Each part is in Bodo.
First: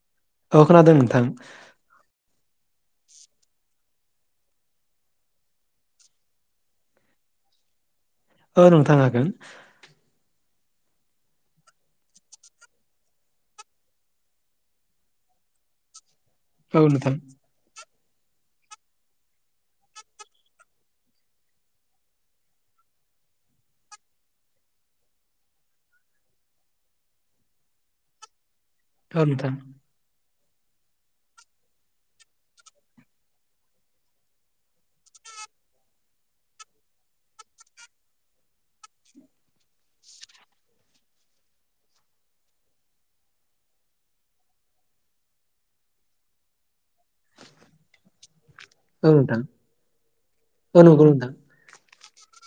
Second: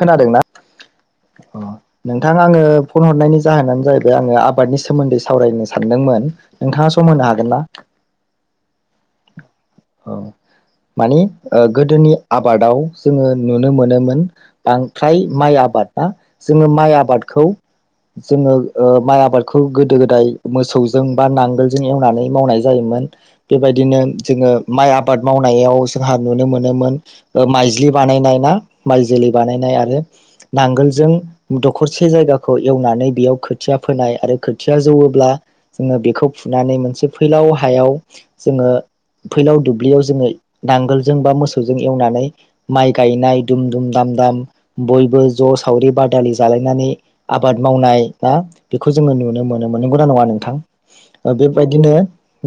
खोनादोंना औ खोनादों नोंथां नोंथां आङो फन हरनायनि जाहोनानो जाहै आङो आबादनि सोमोन्दै सावरायनो सानदोंमोन नोंथाङा सम होनो हागोन ना? ओ नोंथां हागोन औ मानि ओ गोदोनि आबादाव जोङो नुनो मोनोमोन बांथ्राय माइ आबादा जोङो औ माइ नोंथां आबादखौ जोङो ओ माइ आबादखौ गोदो गोदाय मोसौजों बा नांगोलजों एवनानै मावनाय जायोमोन बेबायदिनो जोङो माइ आबाद मावनायाव जोंहा नुनो मोनोमोन ओ माइज्लि बानायनाय ना? माइ औ जोलै नोंथां बानायनाय आरो नांगोलजों दखरसे जायगाखौ एवनानै बेयाव खोथिया फोनाय आरो खोथिया जौवोब्ला जोङो बेखौ फुनानै मोनसे फैलाव हायाव जोङो फैलाव दुब्लियाव जोङो नांगोलजों बा मोसौजों एवनानै माइ गायनाय दुम दुम दाम दाम बयबो ज' सावरि बादालि जालायनानै आबाद मावनाय ना बेखौ औ जोङो नोंथां नुनो मोनोमोन नोंगौना नङा दा नोंथां औ नंगौ नोंथां ओ बेबायदिनो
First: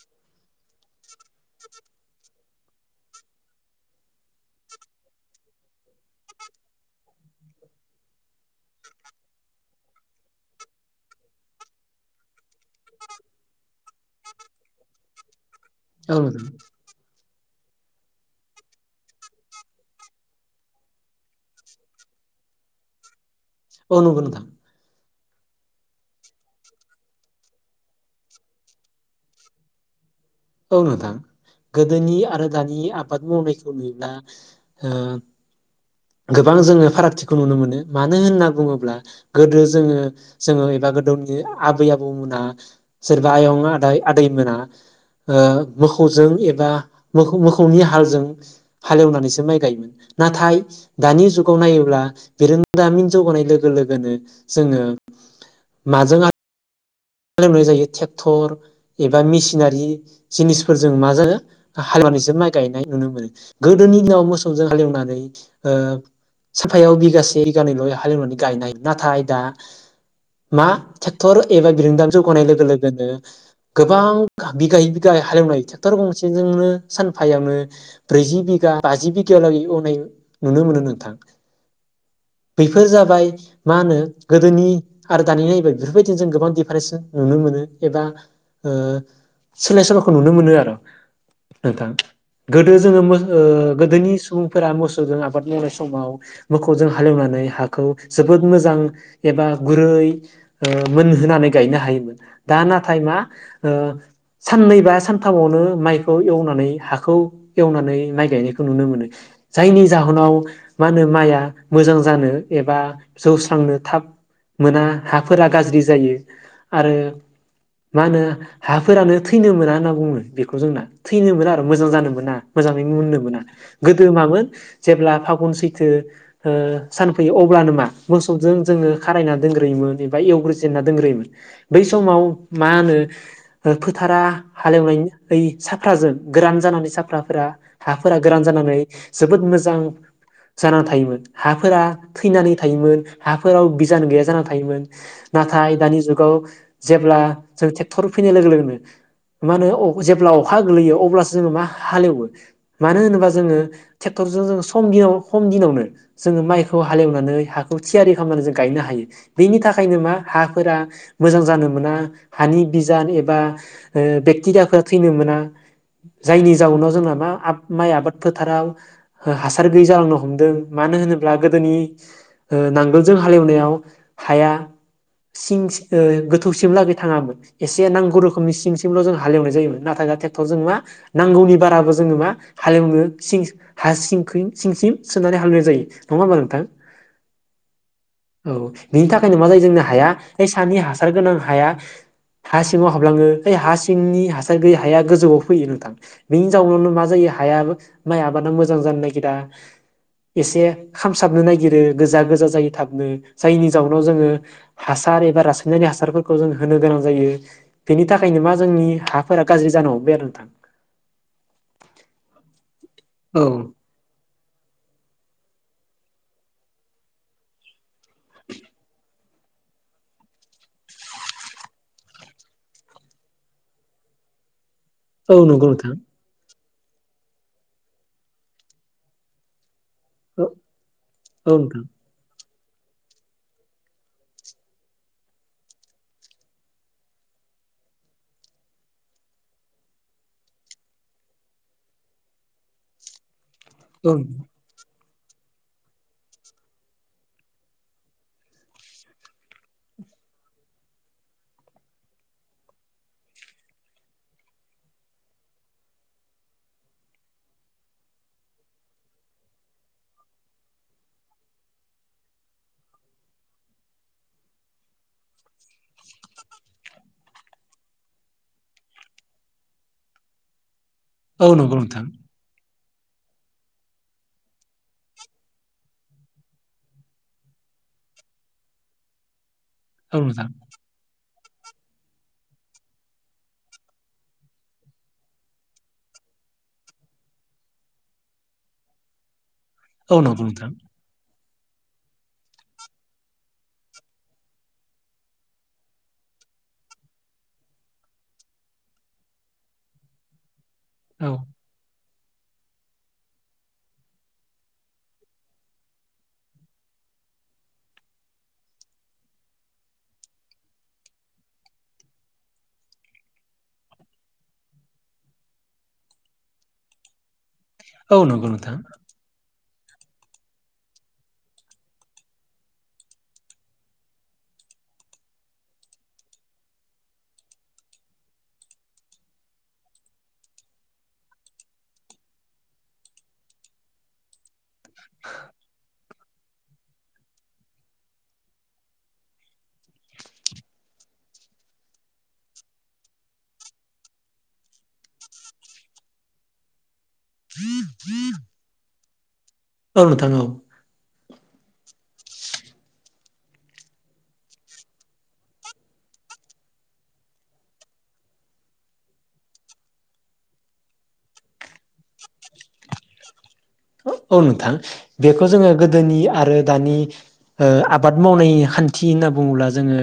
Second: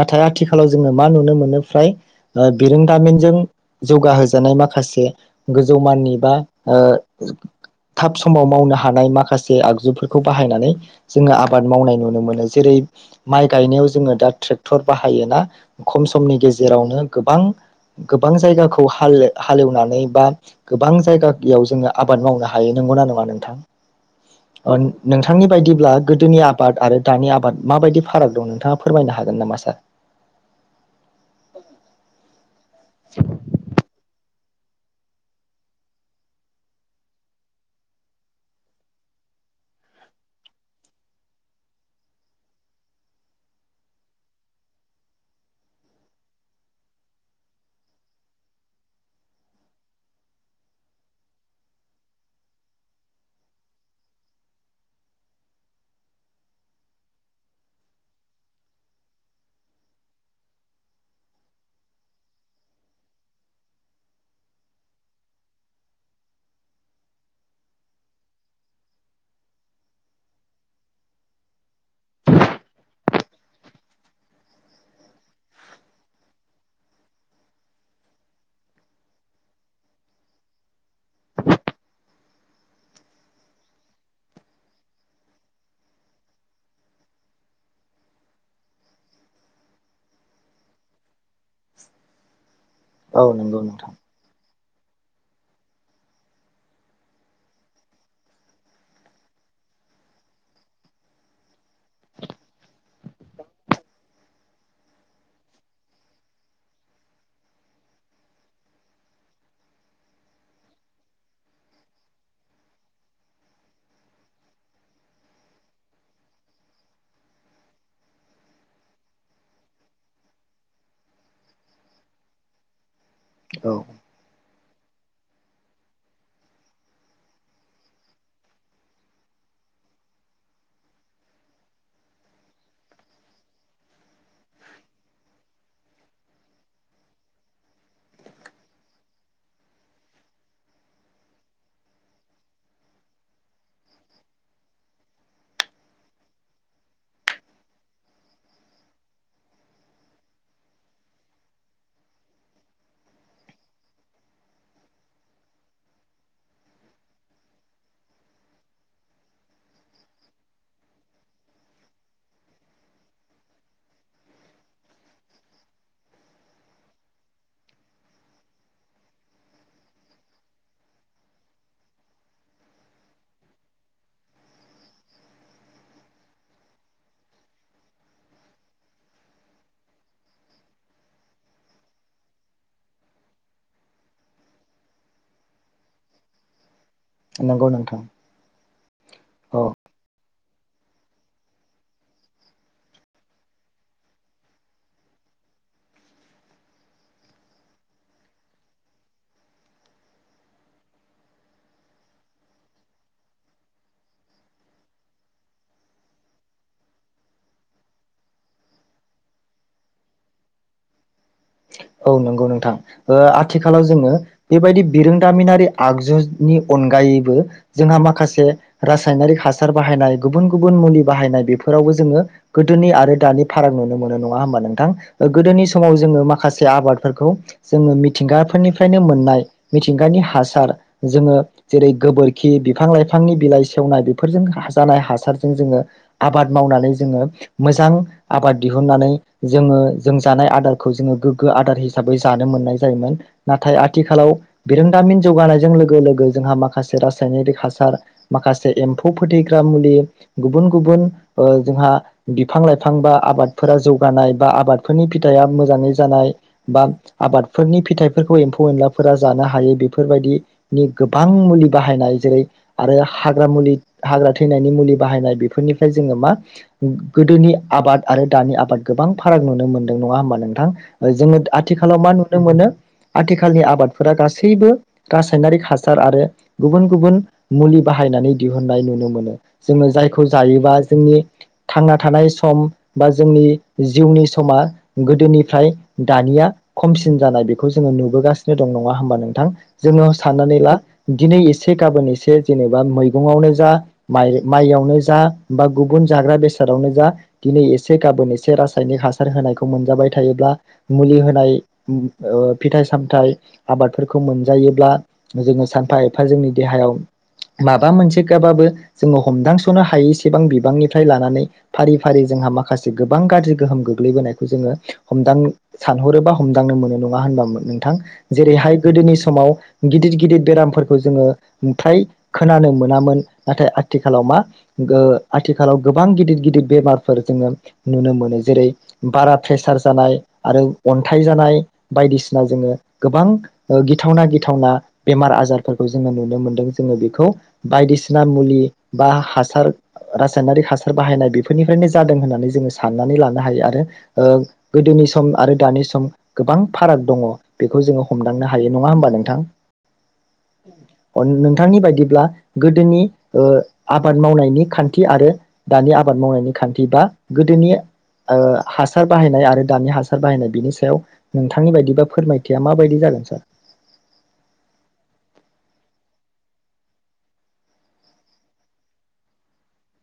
नाथाय आथिखालाव जोङो मा नुनो मोनो फ्राय बिरोंदामिनजों जौगाहोजानाय माखासे गोजौ माननि बा थाब समाव मावनो हानाय माखासे आगजुफोरखौ बाहायनानै जोङो आबाद मावनाय नुनो मोनो जेरै माइ गायनायाव जोङो दा ट्रेक्टर बाहायो ना औ नों [unintelligible] [unintelligible] गोबां गोबां जायगाखौ हाले हालेवनानै बा गोबां जायगायाव जोङो आबाद मावनो हायो नंगौना नङा नों अ नंगौ नोंथां। नोंथांनि बायदिब्ला गोदोनि आबाद आरो दानि आबाद माबायदि फाराग दं नोंथाङा फोरमायनो हागोन नामा सार? औ नोंथां गोदोनि आरो दानि आबाद मावनायखौ नुला ओ गोबां जोङो फारागथिखौ नुनो मोनो मानो होनना बुङोब्ला गोदो जोङो जोङो एबा गोदोनि आबै आबौमोना सोरबा आयं आदाय आदैमोना ओ मोखौजों एबा मोखौ मोखौनि हालजों हालेवनानैसो माइ गायोमोन नाथाय दानि जुगाव नायोब्ला बिरोंनोदामिन जौगानाय लोगो लोगोनो जोङो माजों आ हालेवनाय जायो ट्रेक्टर एबा मेसिनारि जिनिसफोरजों मा जागो हालेवनानैसो माइ गायनाय नुनो मोनो गोदोनि दिनाव मोसौजों हालेवनानै ओ साफायाव बिगासे बिगानैल' हालेवनानै गायनाय नाथाय दा मा ट्रेक्टर एबा बि दाम जौ गनाय लोगो लोगोनो गोबां बिगायै बिगा हालेवनाय ट्रेक्टर गंसेजोंनो सानफायावनो ब्रैजि बिगा बाजि बिगा लागै गनाय नुनो मोनो नोंथां बेैफोर जाबाय मा होनो गोदोनि आरो दानि नायबाय बेफोरबायदि जों गोबां नुनो मोनो एबा ओ सोलाय सोल'खौ नुनो मोनो आरो नोंथां गोदो जोङो मो औ ओ नंगौ नोंथां गोदोनि सुबुं फोर मोसौजों आबाद मावनाय समाव मोखौजों हालेवनानै हाखौ जोबोद मोजां एबा गुरै ओ मोनहोनानै गायनो हायोमोन दा नाथाय मा ओ साननै बा सानथामावनो माइखौ एवनानै हाखौ एवनानै माइ गायनायखौ नुनो मोनो जायनि जाहोनाव मा होनो माइआ मोजां जानो एबा जौस्रांनो थाब मोना हाफोरा गाज्रि जायो। आरो मा होनो हाफोरानो थैनो मोना होनना बुङो बेखौ जोंना थैनो मोना आरो मोजां जानो मोना मोजाङै मोननो मोना औ गोदो मामोन जेब्ला फागुन सैथो ओ सानफैयो अब्लानो मा मोसौजों जोङो खारायना दोनग्रोयोमोन एबा एवग्रोजेनना दोनग्रोयोमोन बै समाव मा होनो फोथारा हालेवनायनि साफाजों गोरान जानानै साफ्राफोरा हाफोरा गोरान जानानै जोबोद मोजां जानानै थायोमोन हाफोरा थैनानै थायोमोन हाफोराव बिजान गैया जानानै थायोमोन नाथाय दानि जुग गाव जेब्ला जों ट्रेक्टर फैनाय लोगो लोगोनो मा होनो जेब्ला अखा गोग्लैयो अब्लासो जोङो मा हालेवो मानो होनोबा जोङो ट्रेक्टरजों जोङो सम दिनाव सम दिनावनो जोङो माइखौ हालेवनानै हाखौ थियारि खालामनानै जों गायनो हायो बेनि थाखायनो मा हाफोरा मोजां जानो मोना हानि बिजान एबा ओ बेक्टेरियाखौ थैनो मोना जायनि जाउनाव जोंना मा-माइ आबाद फोथाराव हासार गैयै जालांनो हमदों मानो होनोब्ला गोदोनि नांगोलजों हालेवनायाव हाया सिं ओ गोथौसिमलागै थाङामोन एसे नांगौ रोखोमनि सिंसिमल' जों हालेवनाय जायोमोन नाथाय दा ट्रेक्टर जों मा नांगौनि बाराबो जोङो मा हालेवनो सिं हा सिं-सिं-सिम सोनानै हालेवनाय जायो नङा होमबा नोंथां। नंगौ नोंथां औ बिनि थाखायनो मा जायो औ जोंनो हाया हानि हासार गोनां हाया हा सिङाव हाबलाङो ओइ हा सिंनि हासार गैयै हाया गोजौव फैयो नोंथां बेनि जाउनावनो मा जायो हाया माइ आबादा मोजां जानो नागिरा एसे खामसाबनो नागिरो गोजा गोजा जायो थाबनो जायनि जाउनाव जोङो हासार ए र रासायनानै हासारफोरखौ जों होनो गोनां जायो बेनि थाखायनो मा जोंनि हाफोरा गाज्रि जानांगौ बे आरो नोंथां। औ नंगौ नोंथां। ओ औ आथिखालाव जोङो बेबायदि बिरोंदामिनारि आगजुनि अनगायैबो जोंहा माखासे रासायनारि हा हासार बाहायनाय गुबुन गुबुन मुलि बाहायनाय बेफोरावबो जोङो गोदोनि आरो दानि फाराग नुनो मोनो नङा होमबा नों थां औ गोदोनि नंगौ नोंथां समाव जोङो माख माखासे आबादफोरखौ जोङो मिथिंगाफोरनिफ्रायनो मोननाय मिथिंगानि औ हासार जोङो औ नोंथां जेरै गोबोर खि बिफां लाइफांनि बिलाइ सेवनाय बेफोरजों जानाय हासारजों जोङो आबाद मावनानै जोङो मोजां आबाद दिहुनन्नानै जोङो जों जानाय आदारखौ जोङो गो गो आदार हिसाबै जानो मोननाय जायोमोन नाथाय औ आथिखालाव बिरोंदामिन जौगानायजों लोगो लोगो जोंहा माखासे रासायनिारि हासार माखासे एम्फौ फोथैग्रा मुलि गुबुन गुबुन ओ जोंहा बिफां लाइफां बा आबादफोरा जौगानाय बा आबादफोरनि फिथाइया मोजाङै जानाय बा आबादफोरनि फिथाइफोरखौ एम्फौ एनलाफोरा जानो हायो बेफोरबायदिनि गोबां मुलि बाहायनाय जेरै आरो हाग्रा मुलि हाग्रा थैनायनि मुलि बाहायनाय बेफोरनिफ्राय जोङो मा गोदोनि आबाद आरो दानि आबाद गोबां फाराग नुनो मोनदों नङा होमबा नोंथां। जोङो औ नंगौ आथिखालाव नोंथां मा नुनो मोनो। आथिखालनि आबादफोरा गासैबो रासायनारिक हासार आरो गुबुन गुबुन मुलि बाहायनानै दिहुननाय नुनो मोनो। जोङो औ जायखौ नोंथां जायोबा जोंनि थांना थानाय सम बा जोंनि जिउनि समा गोदोनिफ्राय दानिया खमसिन जानाय बेखौ जोङो नुबोगासिनो दं नङा होमबा नोंथां। जोङो औ नंगौ साननानै नोंथां ला दिनै एस एसे गाबोन एसे जेनेबा मैगंआवनो जा माइयावनो जा बा गुबुन जाग्रा बेसादावनो जा दिनै एसे गाबोन एसे रासायनिक हासार होनायखौ मोनजाबाय थायोब्ला मुलि औ होनाय उम ओ फिथाइ सामथाइ आबादफोरखौ मोनजायोब्ला जोङो सानफा एफा जोंनि देहायाव माबा मोनसे गाबाबो जोङो हमदांस'नो हायैसेबां बिबांनिफ्राय लानानै फारि फारि जोंहा माखासे गोबां गाज्रि गोहोम गोग्लैबोनायखौ जोङो हमदां सानहरोबा हमदांनो मोनो नङा होनबामोन नोंथां औ नंगौ नोंथां जेरैहाय गोदोनि समाव गिदिर गिदिर बेरामफोरखौ जोङो फ्राय खोनानो मोनामोन नाथाय आथिखालाव मा ओ आथिखालाव गोबां गिदिर गिदिर बेमारफोर जोङो नुनो मोनो जेरै बारा प्रेसार जानाय आरो अन्थाइ जानाय बायदिसिना जोङो गोबां ओ गिथावना गिथावना बेमार आजारफोरखौ जों नुनो मोदों जों बेखौ बायदिसिना मुलि बा हासार रासायनारिक हासार बाहायनाय बेफोरनिफ्रायनो जादों होननानै जों सनानै लानो हायो आरो ओ गोदोनि सम सम आरो दानि सम गोबां फाराग दङ बेखौ जोङो हमदांनो हायो नङा होमबा नों थां। औ नोंथां औ अन नों नोंथांनि बायदिब्ला गोदोनि ओ आबाद मावनायनि खान्थि आरो दानि आबाद मावनायनि खान्थि बा गोदोनि ओ हासार बाहायनाय आरो दानि हासार सार बाहायनाय बिनि सायाव नोंथांनि बायदि बा फोरमायथिया माबायदि जागोन सार। औ नोंथां बेखौ जोङो गोदोनि आरो दानि ओ आबाद मावनाय खान्थि होनना बुङोब्ला जोङो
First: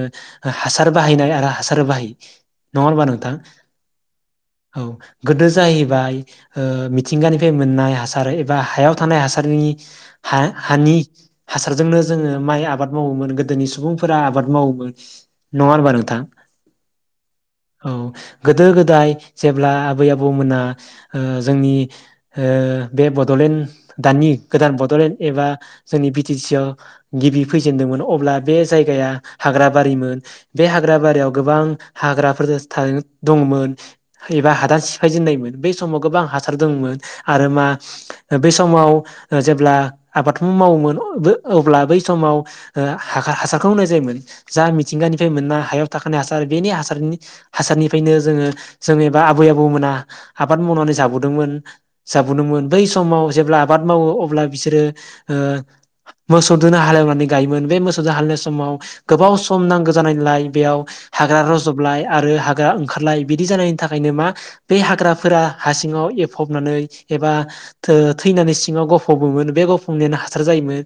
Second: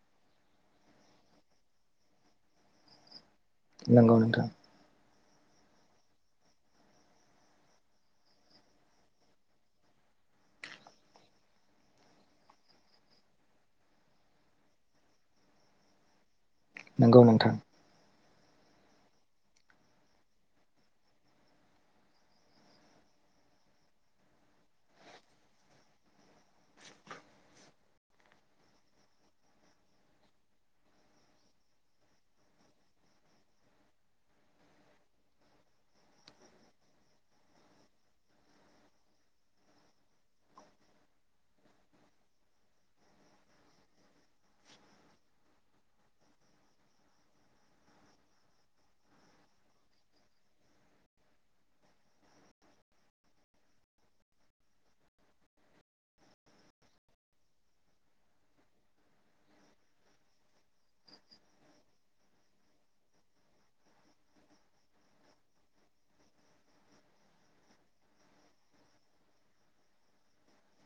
हासार बाहायनाय आरो हासार बाहायि नङा होमबा नोंथां। नंगौ नोंथां औ गोदो जायो बाय ओ मिथिंगानिफाय मोननाय हासार ओ बा हायाव थानाय हासारनि हा हानि हासारजोंनो जोङो माइ आबाद मावोमोन गोदोनि सुबुंफोरा आबाद मावोमोन नङा होनबा नोंथां। नोंगौ नोंथां। औ गोदो गोदाय जेब्ला आबै आबौमोना ओ जोंनि ओ बे ब बड'लेण्ड दानि गोदान बड'लेण्ड एबा जोंनि बि टि सि आव गिबि फैजेनदोंमोन अब्ला बे जायगाया हाग्राबारिमोन बे हाग्रा बारियाव गोबां हाग्राफोर थारैनो दंमोन एबा हादान सिफायजेननायमोन बे समाव गोबां हासार दंमोन आरो मा बै समाव ओ जेब्ला आबादखौ मावोमोन अब्ला बै समाव ओ हा हासारखौ होनाय जायोमोन जा मिथिंगानिफ्राय मोना हायाव थाखानाय हासार बेनि हासारनि हासारनिफ्रायनो जोङो जोङो एबा आबै आबौ मोना आबाद मावनानै जाबोदोंमोन जाबदोंमोन बै समाव जेब्ला आबाद मावो अब्ला बिसोरो ओ मोसौदोनो हालेवनानै गायोमोन बे मोसौजों हालेवनाय समाव गोबाव सम नांगौ जानायलाय बेयाव हाग्रा रज'बलाय आरो हाग्रा ओंखारलाय बिदि जानायनि थाखायनो मा बे हाग्राफोरा हासिङाव एफबनानै एबा थो थैनानै सिङाव गफबोमोन बे गफबनायानो हासार जायोमोन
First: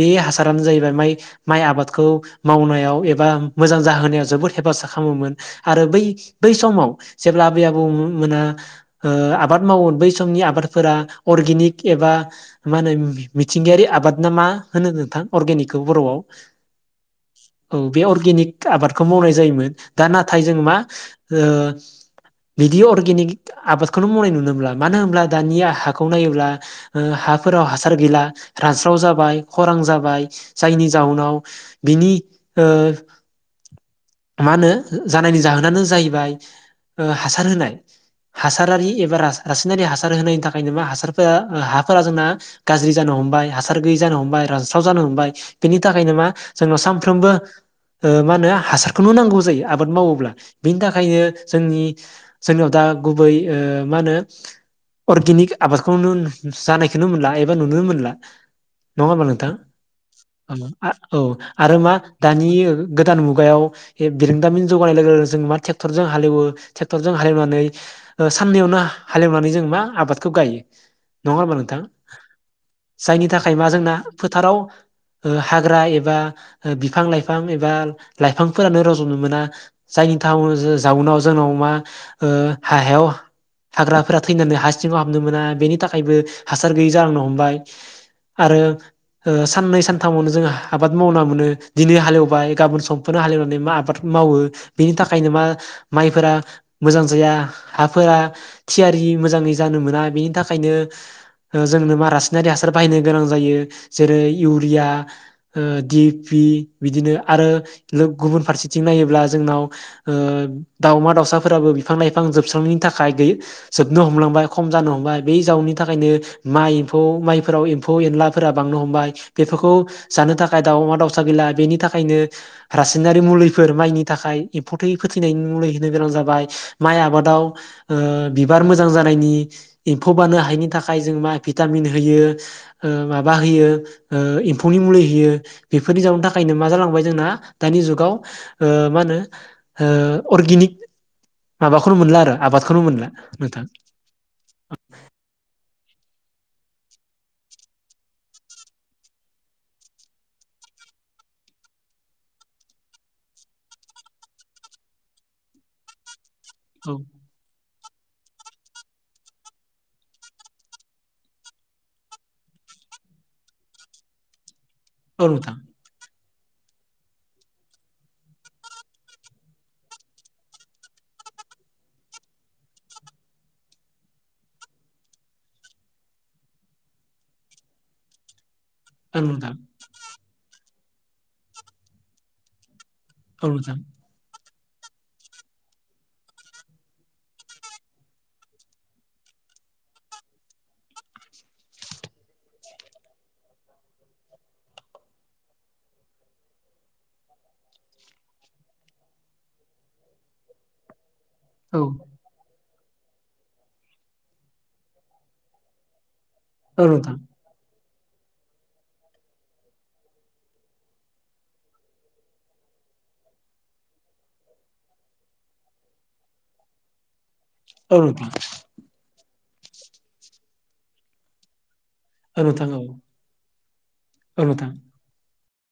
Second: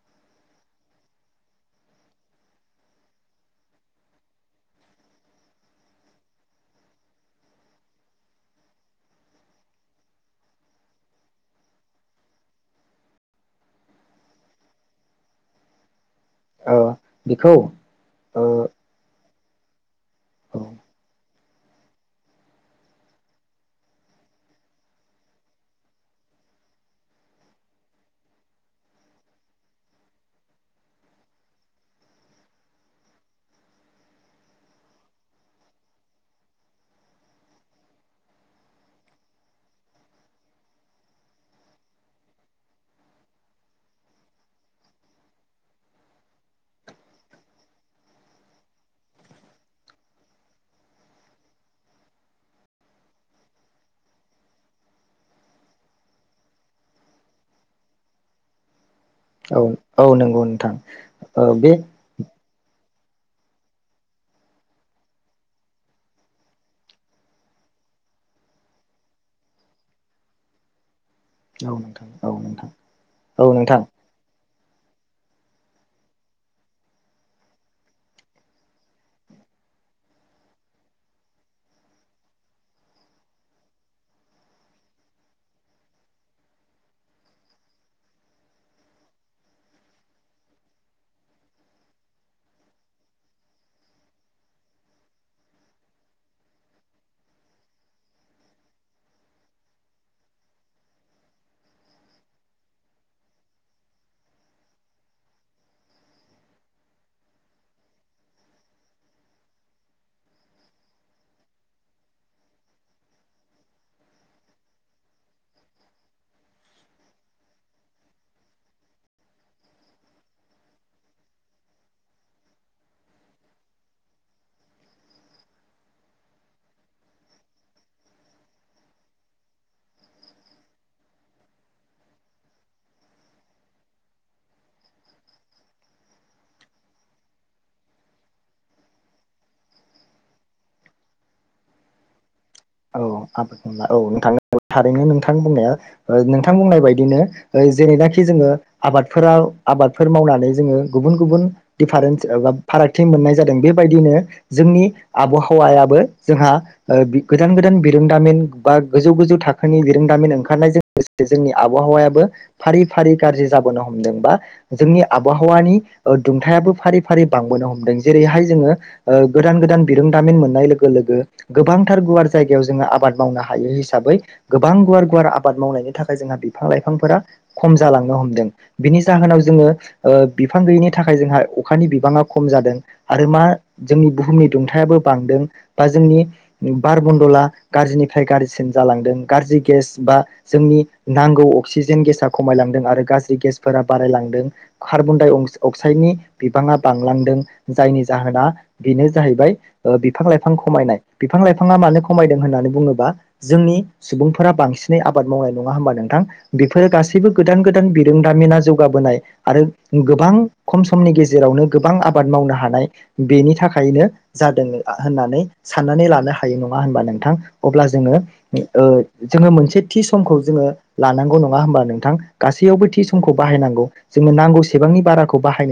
बे हासारानो जाहैबाय माइ माइ आबादखौ मावनायाव एबा मोजां जाहोनायाव जोबोद हेफाजाब खालामोमोन आरो बै बै समाव जेब्ला आबै आबौ मोना ओ आबाद मावोमोन बै समनि आबादफोरा अर्गेनिक एबा मा होनो मिथिंगायारि आबाद ना मा होनो नोंथां अर्गेनिकखौ बर'आव ओ बेखौ औ बे ओ अर्गेनिक आबादखौ मावनाय जायोमोन। दा नाथाय औ जों मा ओ बिदि अर्गेनिक आबादखौनो मावनाय नुनो मोनब्ला मानो होनब्ला दानिया हाखौ नायोब्ला ओ हाफोराव हासार गैला रानस्राव जाबाय खरां जाबाय जायनि जाउनाव बिनि ओ मा होनो जानायनि जाहोनानो जाहैबाय ओ हासार होनाय हासारारि एबा रासायनारि हासार होनायनि था खायनो मा हासारफोरा हाफोरा जोंना गाज्रि जानो हमबाय हासार गैयै जानो हमबाय रानस्राव जानो हमबाय बिनि थाखायनो मा जोंनाव सामफ्रोमबो ओ मा होनो हासारखौनो नांगौ जायो आबाद मावोब्ला बिनि थाखायनो जोंनि जोंनाव दा गुबै ओ मा होनो अर्गेनिक आबादखौनो जानायखौनो मोनला एबा नुनो मोनला। नङा होमबा नोंथां औ नंगौ औ नोंथां औ ओ बे आरो मा दानि गोदान मुगायाव बिरोंदामिन जौगानाय लोगो जों मा ट्रेक्टरजों हालेवो ट्रेक्टरजों हालेवनानै ओ साननैयावनो हालेवनानै जों मा आबाद खौ गायो। नङा होमबा औ नोंथां औ नोंथां जायनि औ थाखाय मा नोंथां जोंना फोथाराव ओ हाग्रा एबा ओ बिफां लाइफां एबा लाइफांफोरानो रज'नो मोना जायनि थउनाव जाउनाव जोंनाव मा ओ हायाव हाग्राफोरा थैनानै हा सिङाव हाबनो मोना बेनि थाखायबो हासार गैयै जालांनो हमबाय आरो ओ साननै सानथामावनो जों आबाद मावना मोनो दिनै हालेवबाय गाबोन समफोरनो हालेवनानै मा आबाद मावो बेनि थाखायनो मा माइफोरा मोजां जाया हाफोरा थियारि मोजाङै जानो मोना बेनि थाखायनो ओ जोंनो मा रासायनारि हासार बायनो गोनां जायो जेरै इउरिया ओ डि पि बिदिनो आरो लोब गुबुन फारसेथिं नायोब्ला जोंनाव ओ दाउमा दाउसाफोराबो बिफां लाइफां जोबस्रांनायनि थाखायै गै जोबनो हमलांबाय। खम जानो हमबाय बे जाउननि थाखायनो माइ एम्फौ माइफोराव एम्फौ एनलाफोरा बांनो हमबाय बेफोरखौ जानो थाखाय दाउमा दाउसा गैला बेनि थाखायनो रासायनारि मुलिफोर माइनि थाखाय एम्फौ थै फोथैनायनि मुलि होनो गोनां जाबाय माइ आबादाव ओ बिबार मोजां जानायनि एम्फौ बानो हायिनि थाखाय जों मा भिटामिन होयो ओ माबा होयो ओ एम्फुनि मुलि होयो बेफोरनि जाउननि थाखायनो मा जालांबाय जोंना दानि जुगाव ओ मा होनो ओ अर्गेनिक माबाखौनो मोनला आरो। आबादखौनो औ मोनला आबाद नोंथां। मावना नोंथां औ थारैनो नोंथां बुंनाया ओ नोंथां बुंनाय बायदिनो ओ जेरैनाखि जोङो आबादफोरा आबादफोर मावनानै जोङो गुबुन गुबुन दिडफारेन्ट एबा फारागथि मोननाय जादों बेबायदिनो जोंनि आबहावायाबो जोंहा औ ओ बि गोदान गोदान बिरोंदामिन बा गोजौ गोजौ थाखोनि बिरोंदामिन ओंखारनायजों लोगोसे जोंनि आबहावायाबो फारि फारि गाज्रि जाबोनो हमदों बा जोंनि औ नोंथां आबहावानि ओ दुंथायाबो फारि फारि बांबोनो हमदों जेरैहाय जोङो ओ गोदान गोदान बिरोंदामिन मोननाय लोगो लोगो गोबां थार गुवार जायगायाव जोङो आबाद मावनो हायो हिसाबै गोबां गुवार गुवार आबाद मावनायनि थाखाय जोंहा बिफां लाइफांफोरा खम जालांनो हमदों। बेनि औ जाहोनाव नोंथां जोङो ओ बिफां गैयिनि थाखाय जोंहा अखानि बिबाङा खम जादों। आरो मा औ नोंथां जोंनि बुहुमनि गुदुंथायाबो बांदों। बा जोंनि बार मन्दला गाज्रिनिफ्राय गाज्रिसिन जालांदों गाज्रि गेस बा जोंनि नांगौ अक्सिजेन गेसा खमायलांदों आरो गाज्रि गेसफोरा बारायलांदों खार्बनडाइ अं- अक्साइडनि बिबाङा बांलांदों जायनि जाहोना बेनो जाहैबाय बिफां लाइफां खमायनाय। बिफां लाइफाङा औ मानो खमायदों होननानै बुङोबा जोंनि सुबुंफोरा बांसिनै आबाद मावनाय नङा होमबा नोंथां? औ बेफोरो नोंथां गासैबो गोदान गोदान बि बिरोंदामिना जौगाबोनाय आरो गोबां खम समनि गेजेरावनो गोबां आबाद मावनो हानाय बेनि थाखायनो जादों होननानै सा साननानै लानो हायो नङा होनबा नोंथां? अब्ला औ जोङो नोंथां उम ओ जोङो मोनसे थि समखौ जोङो लानांगौ नङा होमबा नों थां औ नोंथां औ गासैयावबो थि समखौ बाहायनांगौ जोंनो औ नांगौ नोंथां सेबांनि बारा खौ बाहायनो